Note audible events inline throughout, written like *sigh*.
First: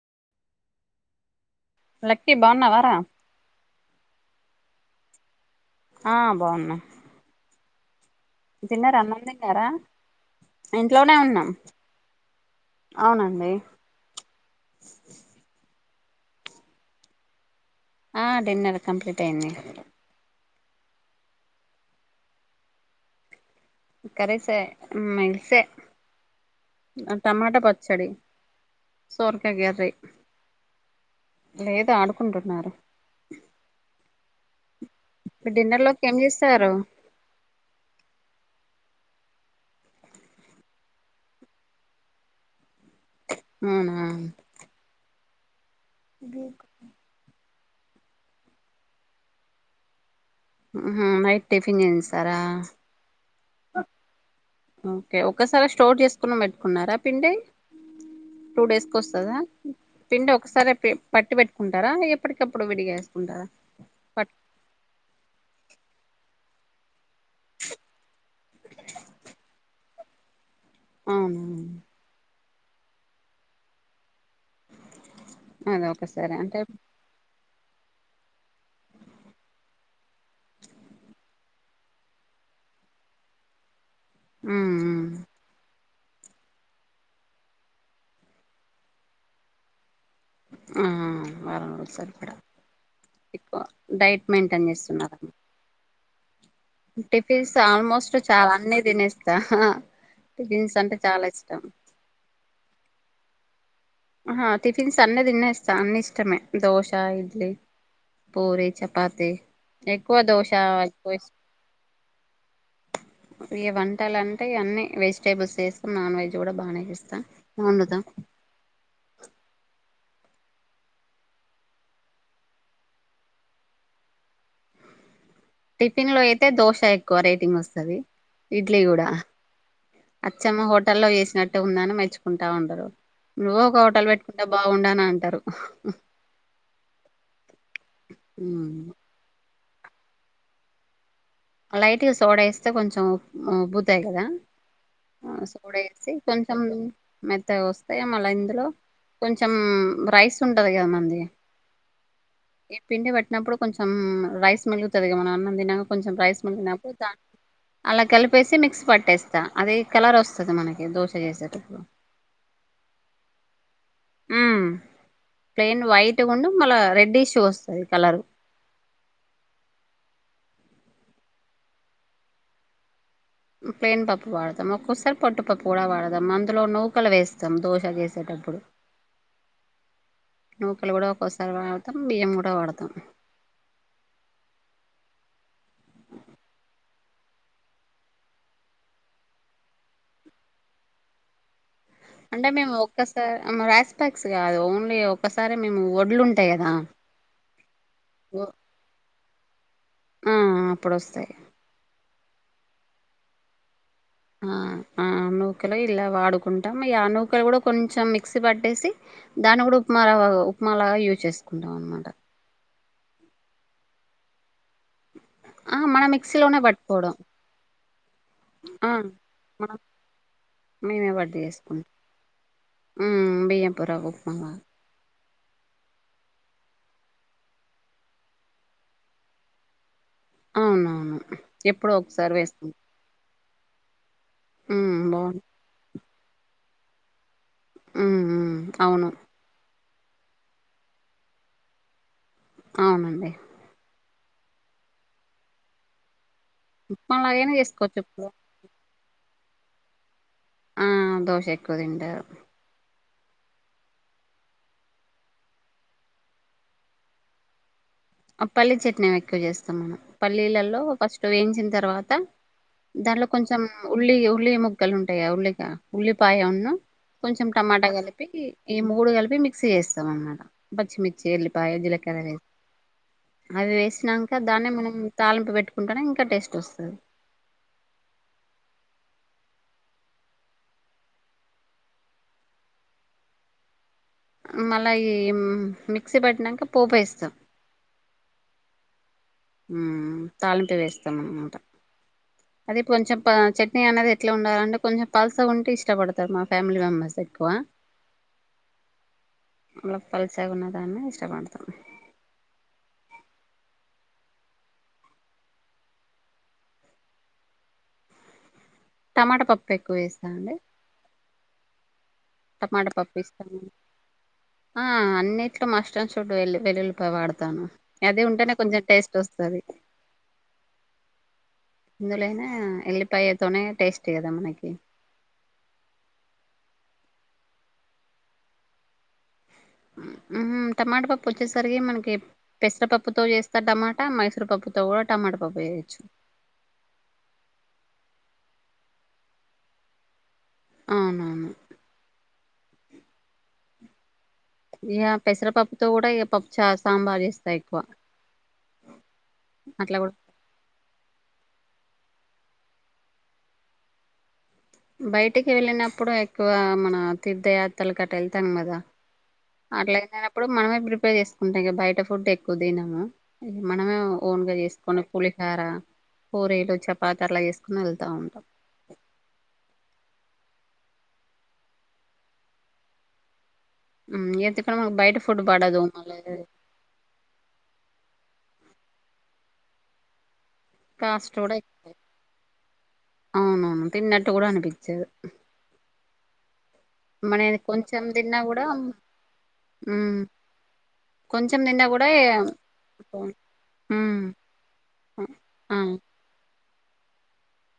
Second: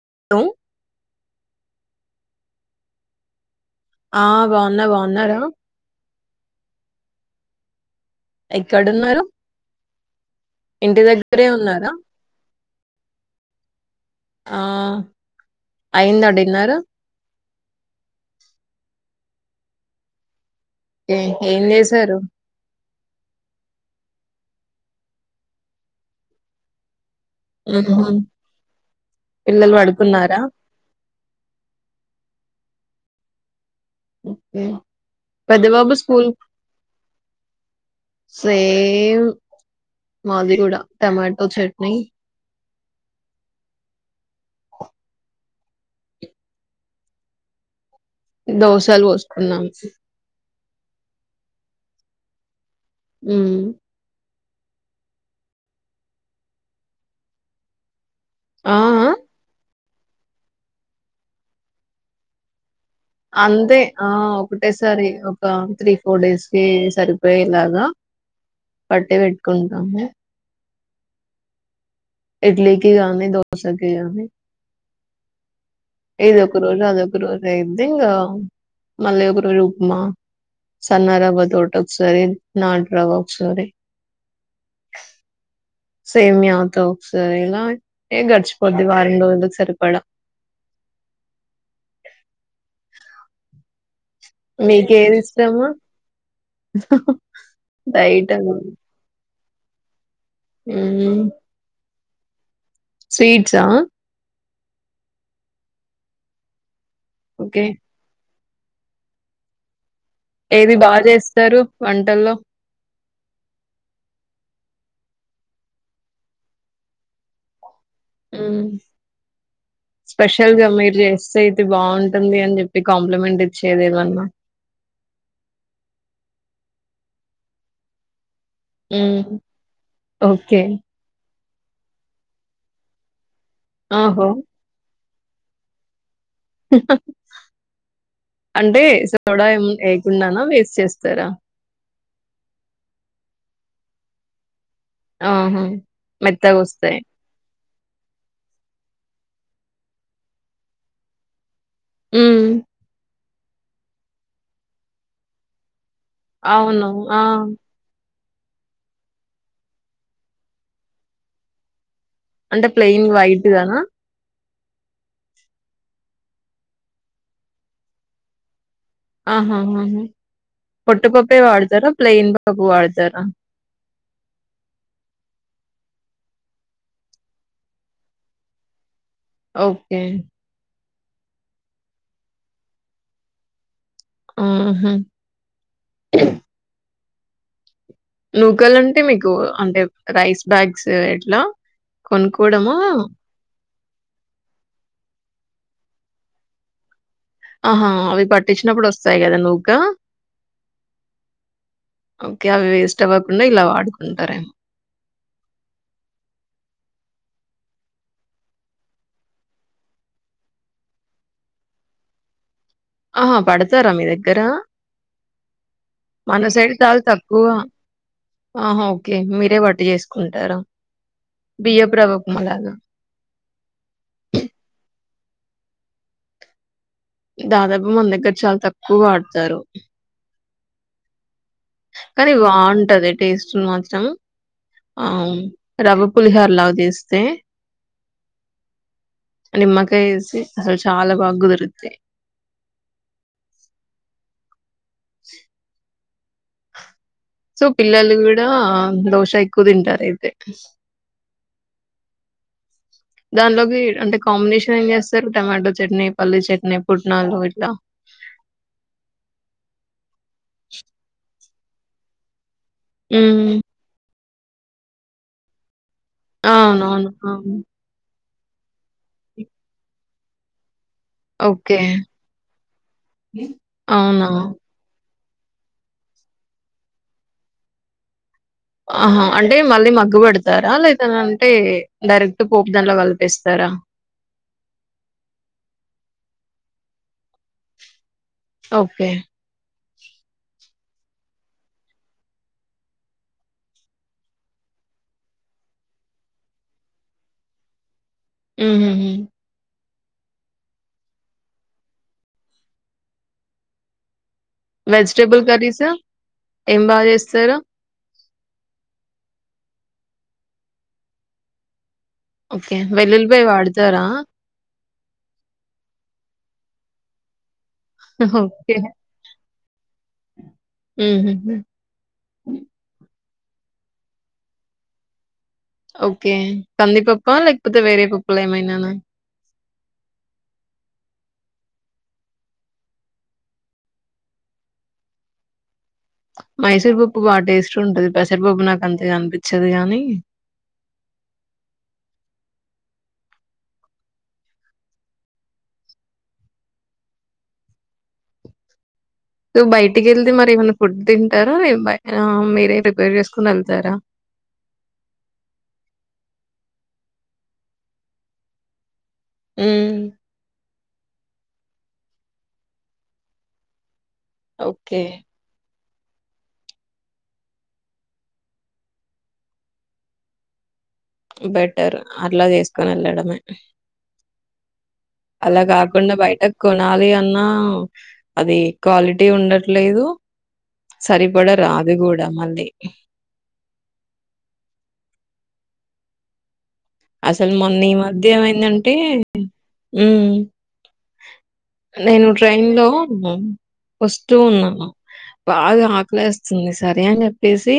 *unintelligible* Lucky బావున్నా వార ఆ బావున్నా బావున్నార ఆ బావున్నాం తిన్న అన్న ఎక్కడున్నారు? తిన్నారా ఇంటి ఇంట్లోనే దగ్గరే ఉన్నాం ఉన్నారా? అవునండి ఆ అయింద డిన్నర్ ఆ డిన్నర్ కంప్లీట్ అయి్యంది ఏ ఏం చేసారు కరేసే మైల్ సే అ టమాటా హుహు. పచ్చడి సొరకాయ పిల్లలు గర్రి పడుకున్నారా? లేదు ఆడుకుంటున్నారు. ఓకే డిన్నర్ పదబాబు లోకి ఏం స్కూల్ చేస్తారు స ఏ మాది టమాటో చట్నీ అవునా దకు దోశలు పోస్తున్నాం ఊహూ నైట్ టిఫిన్ చేయింస్తారా హ్మ్ ఓకే ఒక్కసారే స్టోర్ చేసుకుని పెట్టుకున్నారా పిండి టూ ఆ! డేస్ కి ఆ! వస్తదా పిండి ఒకసారే పే పట్టి పెట్టుకుంటారా ఎప్పటికప్పుడు విడిగా వేసుకుంటారా అంతే ఆ పట్ ఒకటేసారి ఒక త్రీ ఫోర్ డేస్ కీ సరిపోయేలాగా పట్టి పెట్టుకుంటాము అవునవును ఇడ్లి కి గానీ దోశ కి గానీ అదే ఒకసారి ఇదోక అంటే రోజు అదొక రోజు దేంది ఇగా మళ్ళీ ఒక రోజు ఉప్మా సన్నరవ్వ తోటి ఒకసారి నాటు రవ్వ ఒకసారి హ్మ్ మ్మ్ సేమియా తొ ఒకసారి ఇల ఎ గడిచిపోద్ది వరం రోజులకి సరిపడా వారం రోజులు సరిపడా ఎక్కువ డైట్ మెయింటైన్ మీకేది చేస్తున్నారమ్మ ఇస్టము టిఫిన్స్ ఆల్మోస్ట్ చాలా అన్ని తినేస్తా *unintelligible* టిఫిన్స్ అంటే చాలా ఇష్టం స్వీట్సా ఆ టిఫిన్స్ అన్ని తినేస్తా అన్ని ఇష్టమే దోశ తా ఇడ్లి ఓకే పూరి చపాతి ఎక్కువ దోశ ఏది బాగా ఎక్కువ ఇష్టం చేస్తారు వంటల్లో ఇ వంటలు అంటే అన్నీ వెజిటేబుల్స్ చేస్తాం నాన్ వెజ్ కూడా బానే చేస్తాం *unintelligible* స్పెషల్గా మీరు చేస్తే అయితే బాగుంటుంది అని చెప్పి కాంప్లిమెంట్ ఇచ్చేదిేమన్నా టిఫిన్ లో అయితే దోశ ఎక్కువ రేటింగ్ వస్తుంది. ఇడ్లీ కూడా మ్మ్. అచ్చం ఓకే మా హోటల్లో చేసినట్టు ట్టు ఉందని మెచ్చుకుంటా ఉంటరు నువ్వు ఒక హటల్ ఆహో పెట్టుకుంటే బాగుండాను అంట టరు అంటే సోడా ఎమ్ వేయకుండానా వేసి చేస్తరా లైట్గా సోడా వేస్తే కొంచెం మ్ ఉబ్బుతాయి కదా ఆ ఆహా సోడా వేసి మెత్తగా కొంచెం వస్తాయి మెత్తగా వస్తాయ మల్లా ఇందులో కొంచెం రైస్ ఉంటది కదా మంది మ్మ్. ఎ పిండి బట్ తీన్నప్పుడు కొంచెం రైస్ మిగులుతాదిగా మన ఆనం తినక కొంచెం రైస్ అవును ఆ ప్పేసి మిక్స్ పట్టేస్తా అది కలర్ వస్తుంది మనకి దోశ చేసేటప్పుడు అంటే ప్లెయిన్ వైట్ దనా ఉ ప్లెన్ వైట్ ఉండు మళ్ళ రెడ్ ఇష్యూ వస్తుంది కలరు ఆహా పుట్ పోటు పాపే వాడదారా ప్లైయిన్ పాపు వాడదారా ప్లెయిన్ పప్పు వాడదాం ఒక్కొసారి పట్టుపప్పు కూడా వాడదాం అందులో నూకలు వేస్తాం దోశ చేసేటప్పుడు. ఓకే మూక్కలు కూడా ఒక్కోసారి వాడతాం బియ్యం కూడా వాడతాం ఊహూ నూకలు అంటే మీకు అంటే రైస్ బ్యాగ్స్ ఎట్లా అంటే మేము కొనుక్కోవడమా ఒక్కసారి రాస్ ప్యాక్స్ కాదు ఓన్లీ ఓక్ క్కసారి మేము ఒడ్లు ఉంటాయి కదా ఆహా అవి పట్టించినప్పుడు వస్తా తయి కదా నూక ఆ అప్పుడు వస్తాయి ఓకే అవి వేస్ట్ అవ్వకుండా ఇలా వాడుకు ఆ ఆ నూకలో ఇలా వాడుకుంట ఈ అనూకలు కూడా కొంచెం మిక్సీ పట్టేసి దాన్ని కూడా ఉప్మా ఉప్మా లాగా యూజ్ చేసుకుంటాం అనమాట ఆహా పడతారా మీ దగ్గర మన మిక్సీలోనే సైడ్ చాలా పట్టుకోవడం తక్కువ ఆహా ఆ ఓకే మీరే మన పట్టు చేసుకుంటారా మేమే వడ్డి చేసుకుంటాం బియ్యపు రవ్వ ఉప్మా లాగా బియ్యపూర్వ ఉప్మా లాగా దాదాపు మన దగ్గర చాలా తక్కువగా వడతారు అవునవును ఎప్పుడో కానీ ఒకసారి వేస్తాం బావుంటది టేస్ సు మాతం ఉమ్ బాగుం అవున్ రవు పులిహోర లాగ చేస్తే ఉ అవును నిమ్మకాయ ఏసి అసలు చాలా బాగా కుదిరుది అవునండి చె ఉప్మాలాగైనా సో చేసుకోవచ్చు పిల్లలు ఇప్పుడు కూడాడా దోష ఇ కుతింటరు ఆతే దోష ఎక్కువ తింటారు దానిలోకి అంటే కాంబినేషన్ ఏం చేస్తారు టమాటో చట్నీ, పల్లీ చట్నీ పుట్నాలు ఇట్లా. ఆ పల్లీలి చట్నీ ఎక్కువ చేస్తాం మనం పల్లీలలో ఫస్ట్ వేంచిన్ తర్వాత దాంట్లో ఉమ్ కొంచం ఉల్లియు ఉల్లి ముక్కలుంటాయిగ ఉల్లిగా ఉల్లిపాయ ఉన్ను అవునవును కొంచెం అవును టమాటా కలిపి పి ఈ మూడు కలిపి మిక్సీ చేస్తాం పచ్చిమిర్చి ఎల్లిపాయ ఓకే జలకర వే అవి అవునా వేసినంక దాన్నే మనం తాలింపు పెట్టుకుంటనే ఇంకా టేస్ట్ వస్తది ఆహా అంటే మళ్ళీ మగ్గు పెడతారా లేదనంటే డైరెక్ట్ పోపు దాన్లో కలిపేస్తారా మళ్ళా ఈ మిక్సీ పట్టినంక పోపేస్తాం ఓకే ఉమ్ తాళింపు వేస్ *unintelligible* అది కొంచెం పి చట్నీ అనేది ఎట్ల ఉండాలంటే కొంచెం పల్సగుంటే ఇష్టపడతారు మా ఫ్యామిలీ మెంబెర్స్ ఎక్కువ హూ హూ హు మళ్ల పల్సగున్న దాన్నే ఇష్టపడతాం వెజిటేబుల్ కర్రీస్ ఏం బాగ చేస్తారు టమాటా పప్పు ఎక్కువ చేస్తామండి ఓకే. టమాటా పప్పు వెల్లుల్లిపాయ ఇస్తా వాడతారా? ఆ అన్నిట్లో మస్ట్ అండ్ షుడ్ వెల్లు వెల్లులిపాయ వాడతాను అది ఉంటేనే ఓకే. కొంచెం టేస్ట్ వస్తది హుహుహు. ఇందులోనే ఎళ్లి పాయెక్ తోనే టేస్ట్ కదా మనకి ఓకే కందిపప్పా లేకపోతే వేరే పప్పులేమైనానా ఊహూ టమాటా పప్పు వచ్చేసరికి మనకి పెసరపప్పుతో చేస్తారు టమాటా మైసూరు పప్పుతో కూడా టమాటా పప్పు చెయ్యొచ్చు మైసూర్ పప్పు బా టేస్ట్ ఉంటది పెసరపప్పు నాకు అంతగా అన్పిచ్చదు గానీ అవునవును ఇగ పెసరపప్పుతో కూడా ఇగ పప్పు చా సాంబారు చేస్తా ఎక్కువ నువ్వు అట్లా కూడా బయటికెళ్తే మరి ఏమైనా ఫుడ్ తింటారా ఏం బై ఆ మీరే ప్రిపేర్ చేసుకోనెళ్తారా బయటికి వెళ్ళినప్పుడు ఎక్కువ మన తీర్థయాత్రలు గట్ట వెళ్తాం కదా హ్మ్. అట్లాగలేనప్పుడు మనమే ప్రి పేర్ చేసుకుంటా ఇగ బయట ఫుడ్ ఎక్కువ తినము మనమే ఓన్గా చేసుకొని ఓకే. పులిహార పూరీలు చపాతట్లా చేసుకుని వెళ్తా ఉంటాం బెటర్ అట్లా చేసుకోని ఎళ్లడమే ఉమ్, ఎందుకంటే మనకు బయట ఫుడ్ అలా పడదు కాకుండా మళ్ళీ బయటకు కొనాలి అన్న అది క్వాలిటీ ఉండట్లేదు కాస్ట్ సరిపడ కూడా ఎక్- రాదు గూడా మళ్ళీ తిన్నట్ గూడా అన్పిచ్చదు అసలు మొన్న ఈ మధ్య కూడా ఏమైందంటే ఉమ్ కొంచెం తిన్నా కూడా నేను ఏ- ట్రైన్ లో ఉమ్, వస్తూ ఉన్నాను ఆ, బాగా ఆకలేస్తుంది సరే అని చెప్పేసి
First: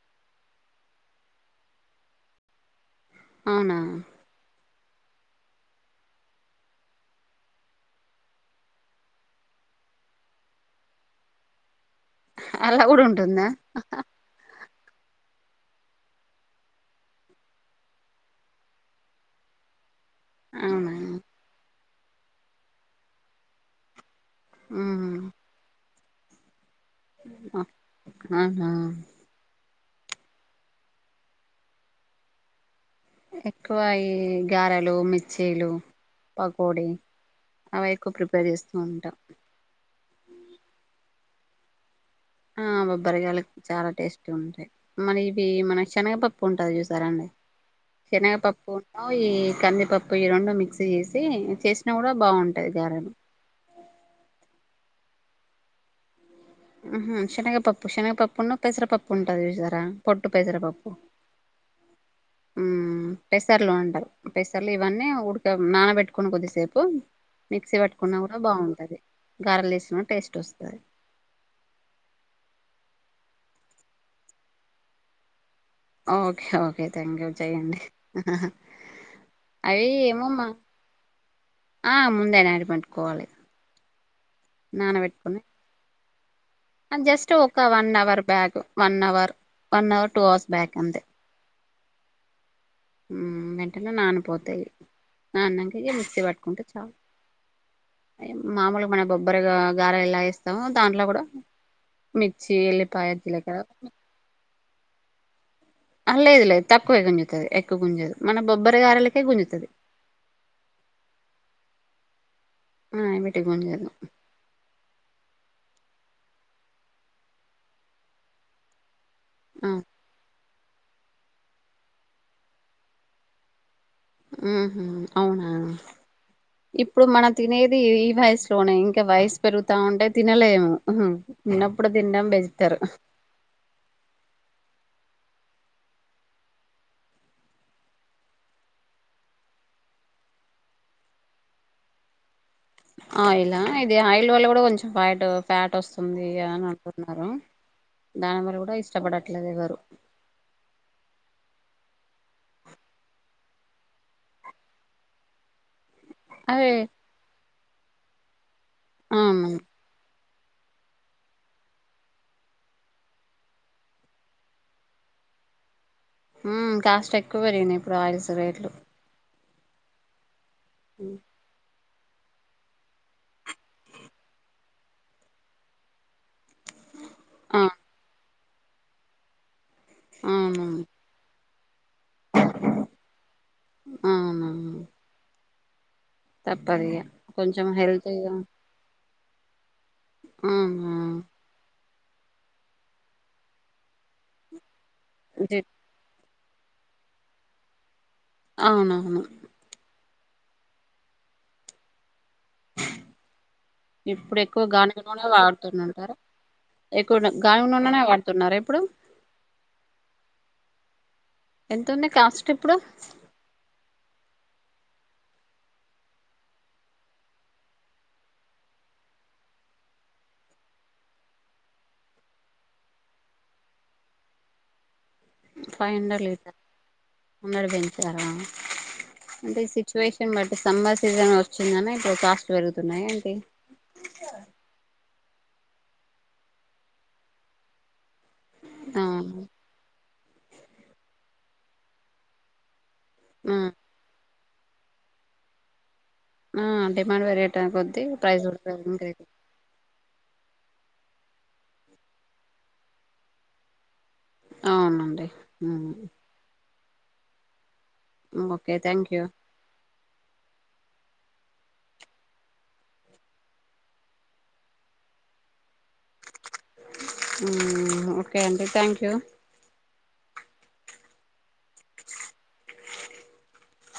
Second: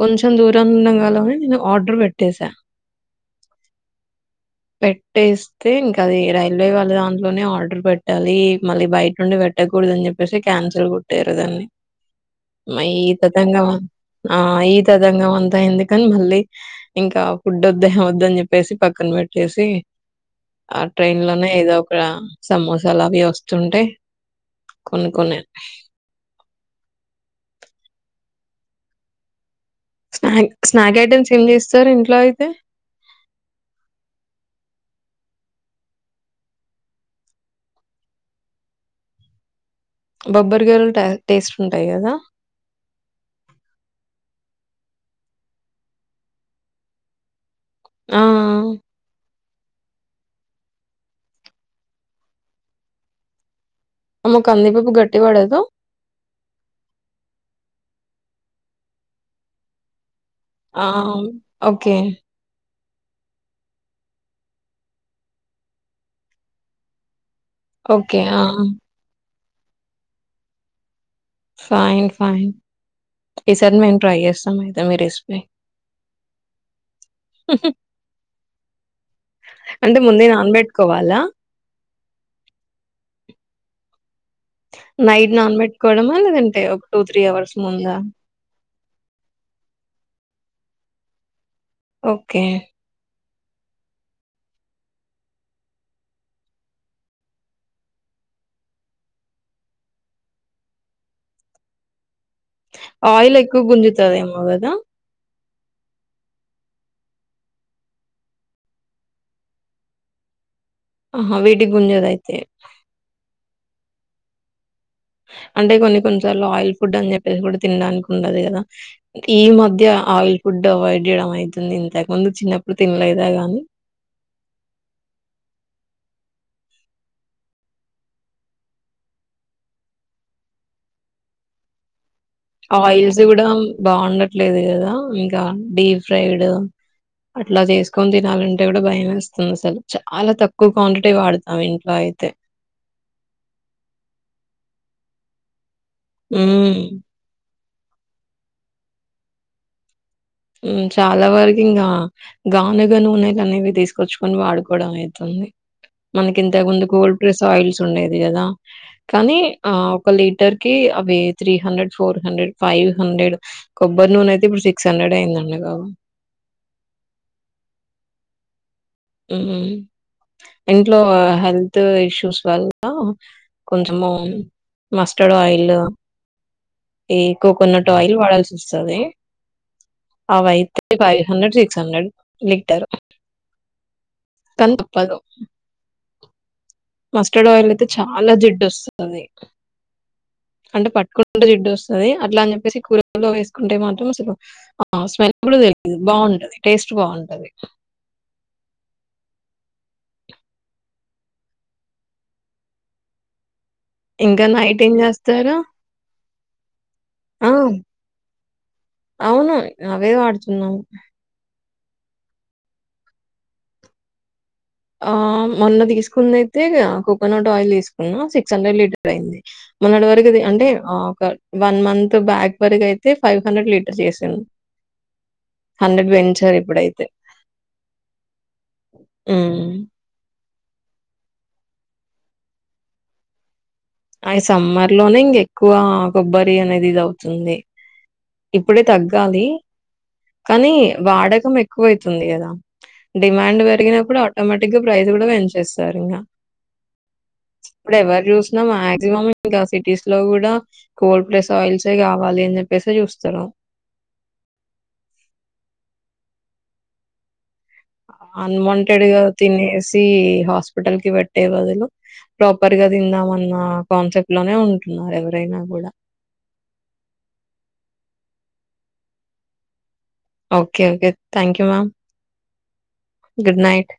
కొంచెం దూరం ఉండంగాలనే నేను ఆర్డర్ పెట్టసా అవునా పెట్టేస్తే ఇంకది రైల్వే వాళ్ళ దాంట్లోనే ఆర్డర్ పెట్టాలి మళ్ళీ బయట నుండి పెట్టకూడదు అని చెప్పేసి క్యాన్సిల్ కొట్టేరు దాన్ని అలా మై కూడా ఉంటుందా తతంగమా ఈ తతంగమంతా ఎందుకని మళ్ళీ ఇంకా ఫుడ్ ఒద్దు ఏం ఒద్దు అని చెప్పేసి పక్కన పెట్ టేసి ఆ అవునా ట్రైన్ లోనే ఏదో రా సమోసలు అవి వస్తుంటే ఉహు కొనుకొనే ఆహా అవునా స్నాక్ స్నాక్ ఐటమ్స్ ఏం చేస్తారు ఇంట్లో అయితే ఎక్కువ ఈ గారలు మిర్చీలు పకోడి అవి ఎక్కువ ప్రిపేర్ చేస్తూ ఉంటా బొబ్బర్ గారుంట టేస్ట్ ఉంటాయి కదా ఆ బబ్బరిగాయలకి చాలా టేస్టీ ఉంటాయి మరి ఇవి మన శనగ పప్పు ఉంటాది చూసారాండి ఆ! శనగపప్పు నూ ఈ కందిపప్పు ఈ రెండు మిక్సీ చేసి చేసినా కూడా బావుంటాది గారెలు అమ్మో కందిపప్పు గట్టి పడదూ ఊహూ షెనగపప్పు షెనగపప్పున్నూ పెసరపప్పు ఉంటది చూసారా పొట్టు ఆవ్ ఓకే ఊ పెసర్లు అంటారు పెసర్లు ఇవన్నీ ఉడక నానబెట్టుకొని కొద్దిసేపు మిక్సీ పట్టుకున్నా ఓకే. కూడా ఆ! బావుంటది గారెల్లేసినా టేస్టొస్తది ఫైన్ ఫైన్ ఈసారి మేము ట్రై చేస్తాం ఐతే మీ recipe okay okay thank you చెయ్యండి అవి అంటే ముందే ఏమమ్మా నానబెట్టుకోవాలా? ఆ ముందే నాడి పట్టుకోవాలి నైట్ నానబెట్టుకోడమూ *unintelligible* జస్ట్ ఒక one hour back one hour one hour two hours back అంతే ఓకే ఉమ్ వెంటనే నానిపోతాయి ఆ అన్నంకియే మిక్సి పట్టుకుంటే చాలు మామూలుగా మన బొబ్బరిగా గారె ఎలా ఏస్తామో దాంట్లో కూడా మిర్చి ఎల్లిపాయ ఆయిల్ జీలకర్ర ఎక్కువ గుంజుతాదేమో గదా ఆ లేదు లేదు తక్కువే గుంజుతది ఎక్కువ గుంజదు మన బొబ్బరు గారెలకే గుంజుతది ఆహా వేడి గుంజద అయితే వీటికి ఆ గుంజదు అంటే కొన్ని కొన్నిసార్లు ఆయిల్ ఫుడ్ అని చెప్పేసి కూడా తినడానికి ఉండదు కదా ఈ ఆ మధ్య ఆయి ఫుడ్ అవాయిడ్ చేయడం అయితుంది ఇంతకు ముందు చిన్నప్పుడు తినలేదా గాని ఊహూ అవునా ఇప్పుడు మనం తినేది ఈ వయసులోనే ఇంకా వయసు పెరుగుతా ఉంటే తినలేము తిన్నప్పుడు తినడం బెటర్ ఆయిల్స్ కూడా బావుండట్లేదు కదా ఇంకా డీప్ ఫ్రైడ్ అట్లా చేసుకొని తినాలంటే కూడా భయం వేస్తుంది అసలు చాలా తక్కువ క్వాంటిటీ వాడతాం ఇంట్లో అయితే ఆయిలా ఇది ఆయిల్ వల్ల కూడా కొంచెం ఫ్యాట్ ఫ్యాట్ వస్తుం వస్తుందియా అని ఉమ్ అంటున్నారు దాని వల్ల కూడా ఇష్టపడట్లేదు ఎవరు చాలా వరకు ఇంకా గానుగా నూనెలు అనేవి తీసుకొచ్చుకొని వాడుకోవడం అయితుంది. మనకి ఇంతకు అదే ముందు గోల్డ్ ప్లస్ సాయిల్స్ ఉండేది కదా కానీ అవును ఆ ఒక లీ లీటర్ కి అవి three hundred four hundred five hundred కొబ్బరి నూనె అయితే ఇప్పుడు సిక్స్ హండ్రెడ్ *unintelligible* హ్మ్ కాస్ట్ ఎక్కువ పెరిగినయ్ ఇప్పుడు ఆయిల్స్ రేట్లు హ్మ్ ఇంట్లో హెల్త్ ఇష్యూస్ వల్ల కొంచము మస్టర్డ్ ఆయిలు ఏ ఆ కోకోనట్ ఆయిల్ వాడాల్సి వస్తది అవును అవయితే ఫైవ్ హండ్రెడ్ సి సిక్స్ హండ్రెడ్ లీటరు అవునవును కానీ తప్పదు తప్పదిగా మస్టర్డ్ ఆయిల్ కొంచెం అయితే చాలా హెల్తీగా జిడ్డొస్ తుంది అంటే అవునా పట్టుకుంటే జిడ్డు వస్ ది అట్లా అని చెప్పేసి కూరలో వేసుకుంటే మాత్రం అసలు ఆ స్మెల్ జి కూడా తెలీదు బావుంటది. టేస్ట్ బావుంటది అవునవును ఇప్పుడు ఇంకా ఎక్కువ నైట్ ఏం గానుగ నూనె చేస్తారు వాడుతుండుంటారా ఎక్కువ ఆ గానుగ నూనెనే వాడుతున్నారా ఇప్పుడు అవును అవే వాడుతున్నాం ఎంత ఉంది కాస్ట్ ఇప్పుడు ఆ మొన్న తీసుకుందైతే ఇగ కోకోనట్ ఆయిల్ తీసుకున్నా సిక్స్ హండ్రెడ్ లీటర్ అయ్యింది మొన్నటి వరకుది అంటే ఒక వన్ మంత్ బ్యాక్ వరకు అయితే ఫైవ్ హండ్రెడ్ లీటర్ చేసిన్ ఫైవ్ హండ్రెడ్ లీటర్ హండ్రెడ్ పెంచారా ఉమ్. అంటే సిచువేషన్ బట్ సమ్మర్ సీజన్ వచ్చిందనే ఇప్పుడు కాస్ట్ పెరుగుతున్నాయి ఏంటి అయి సమ్మర్ లోనే ఇంగే క్కువ కొబ్బరి అనేది ఇదవుతుంది ఇప్పుడే ఆ తగ్గాలి కానీ వాడకం ఎక్కువైతుంది గదా ఆ డిమాండ్ పెరిగినప్పుడా ఆటోమేటిక్ గా ప్రైజ్ కూడా పెంచేస్తారు ఇంకా ఆ డిమాండ్ పెరిగేట ఇప్పుడు కొద్దీ ఎవరు ప్రైస్ కూడా చూసినా పెరిగింది మాక్సిమం పెరిగింది. ఇంకా సిటీస్ లో కూడా కోల్డ్ ప్రెస్ ఆయిల్సే కావాలి అని చెప్పేసి చూస్తన్నా అవునండి మ్ ఓకే అన్వాంటెడ్ థ్యాంక్ గా యూ తినేసి హాస్పిటల్ కి పెట్ అట్టే బదులు ప్రాపర్ గా తిందామన్న కాన్సెప్ట్ లోనే ఉంటున్నారు ఎవరైనా కూడా మ్ ఓకే అండి thank you okay okay thank you ma'am good night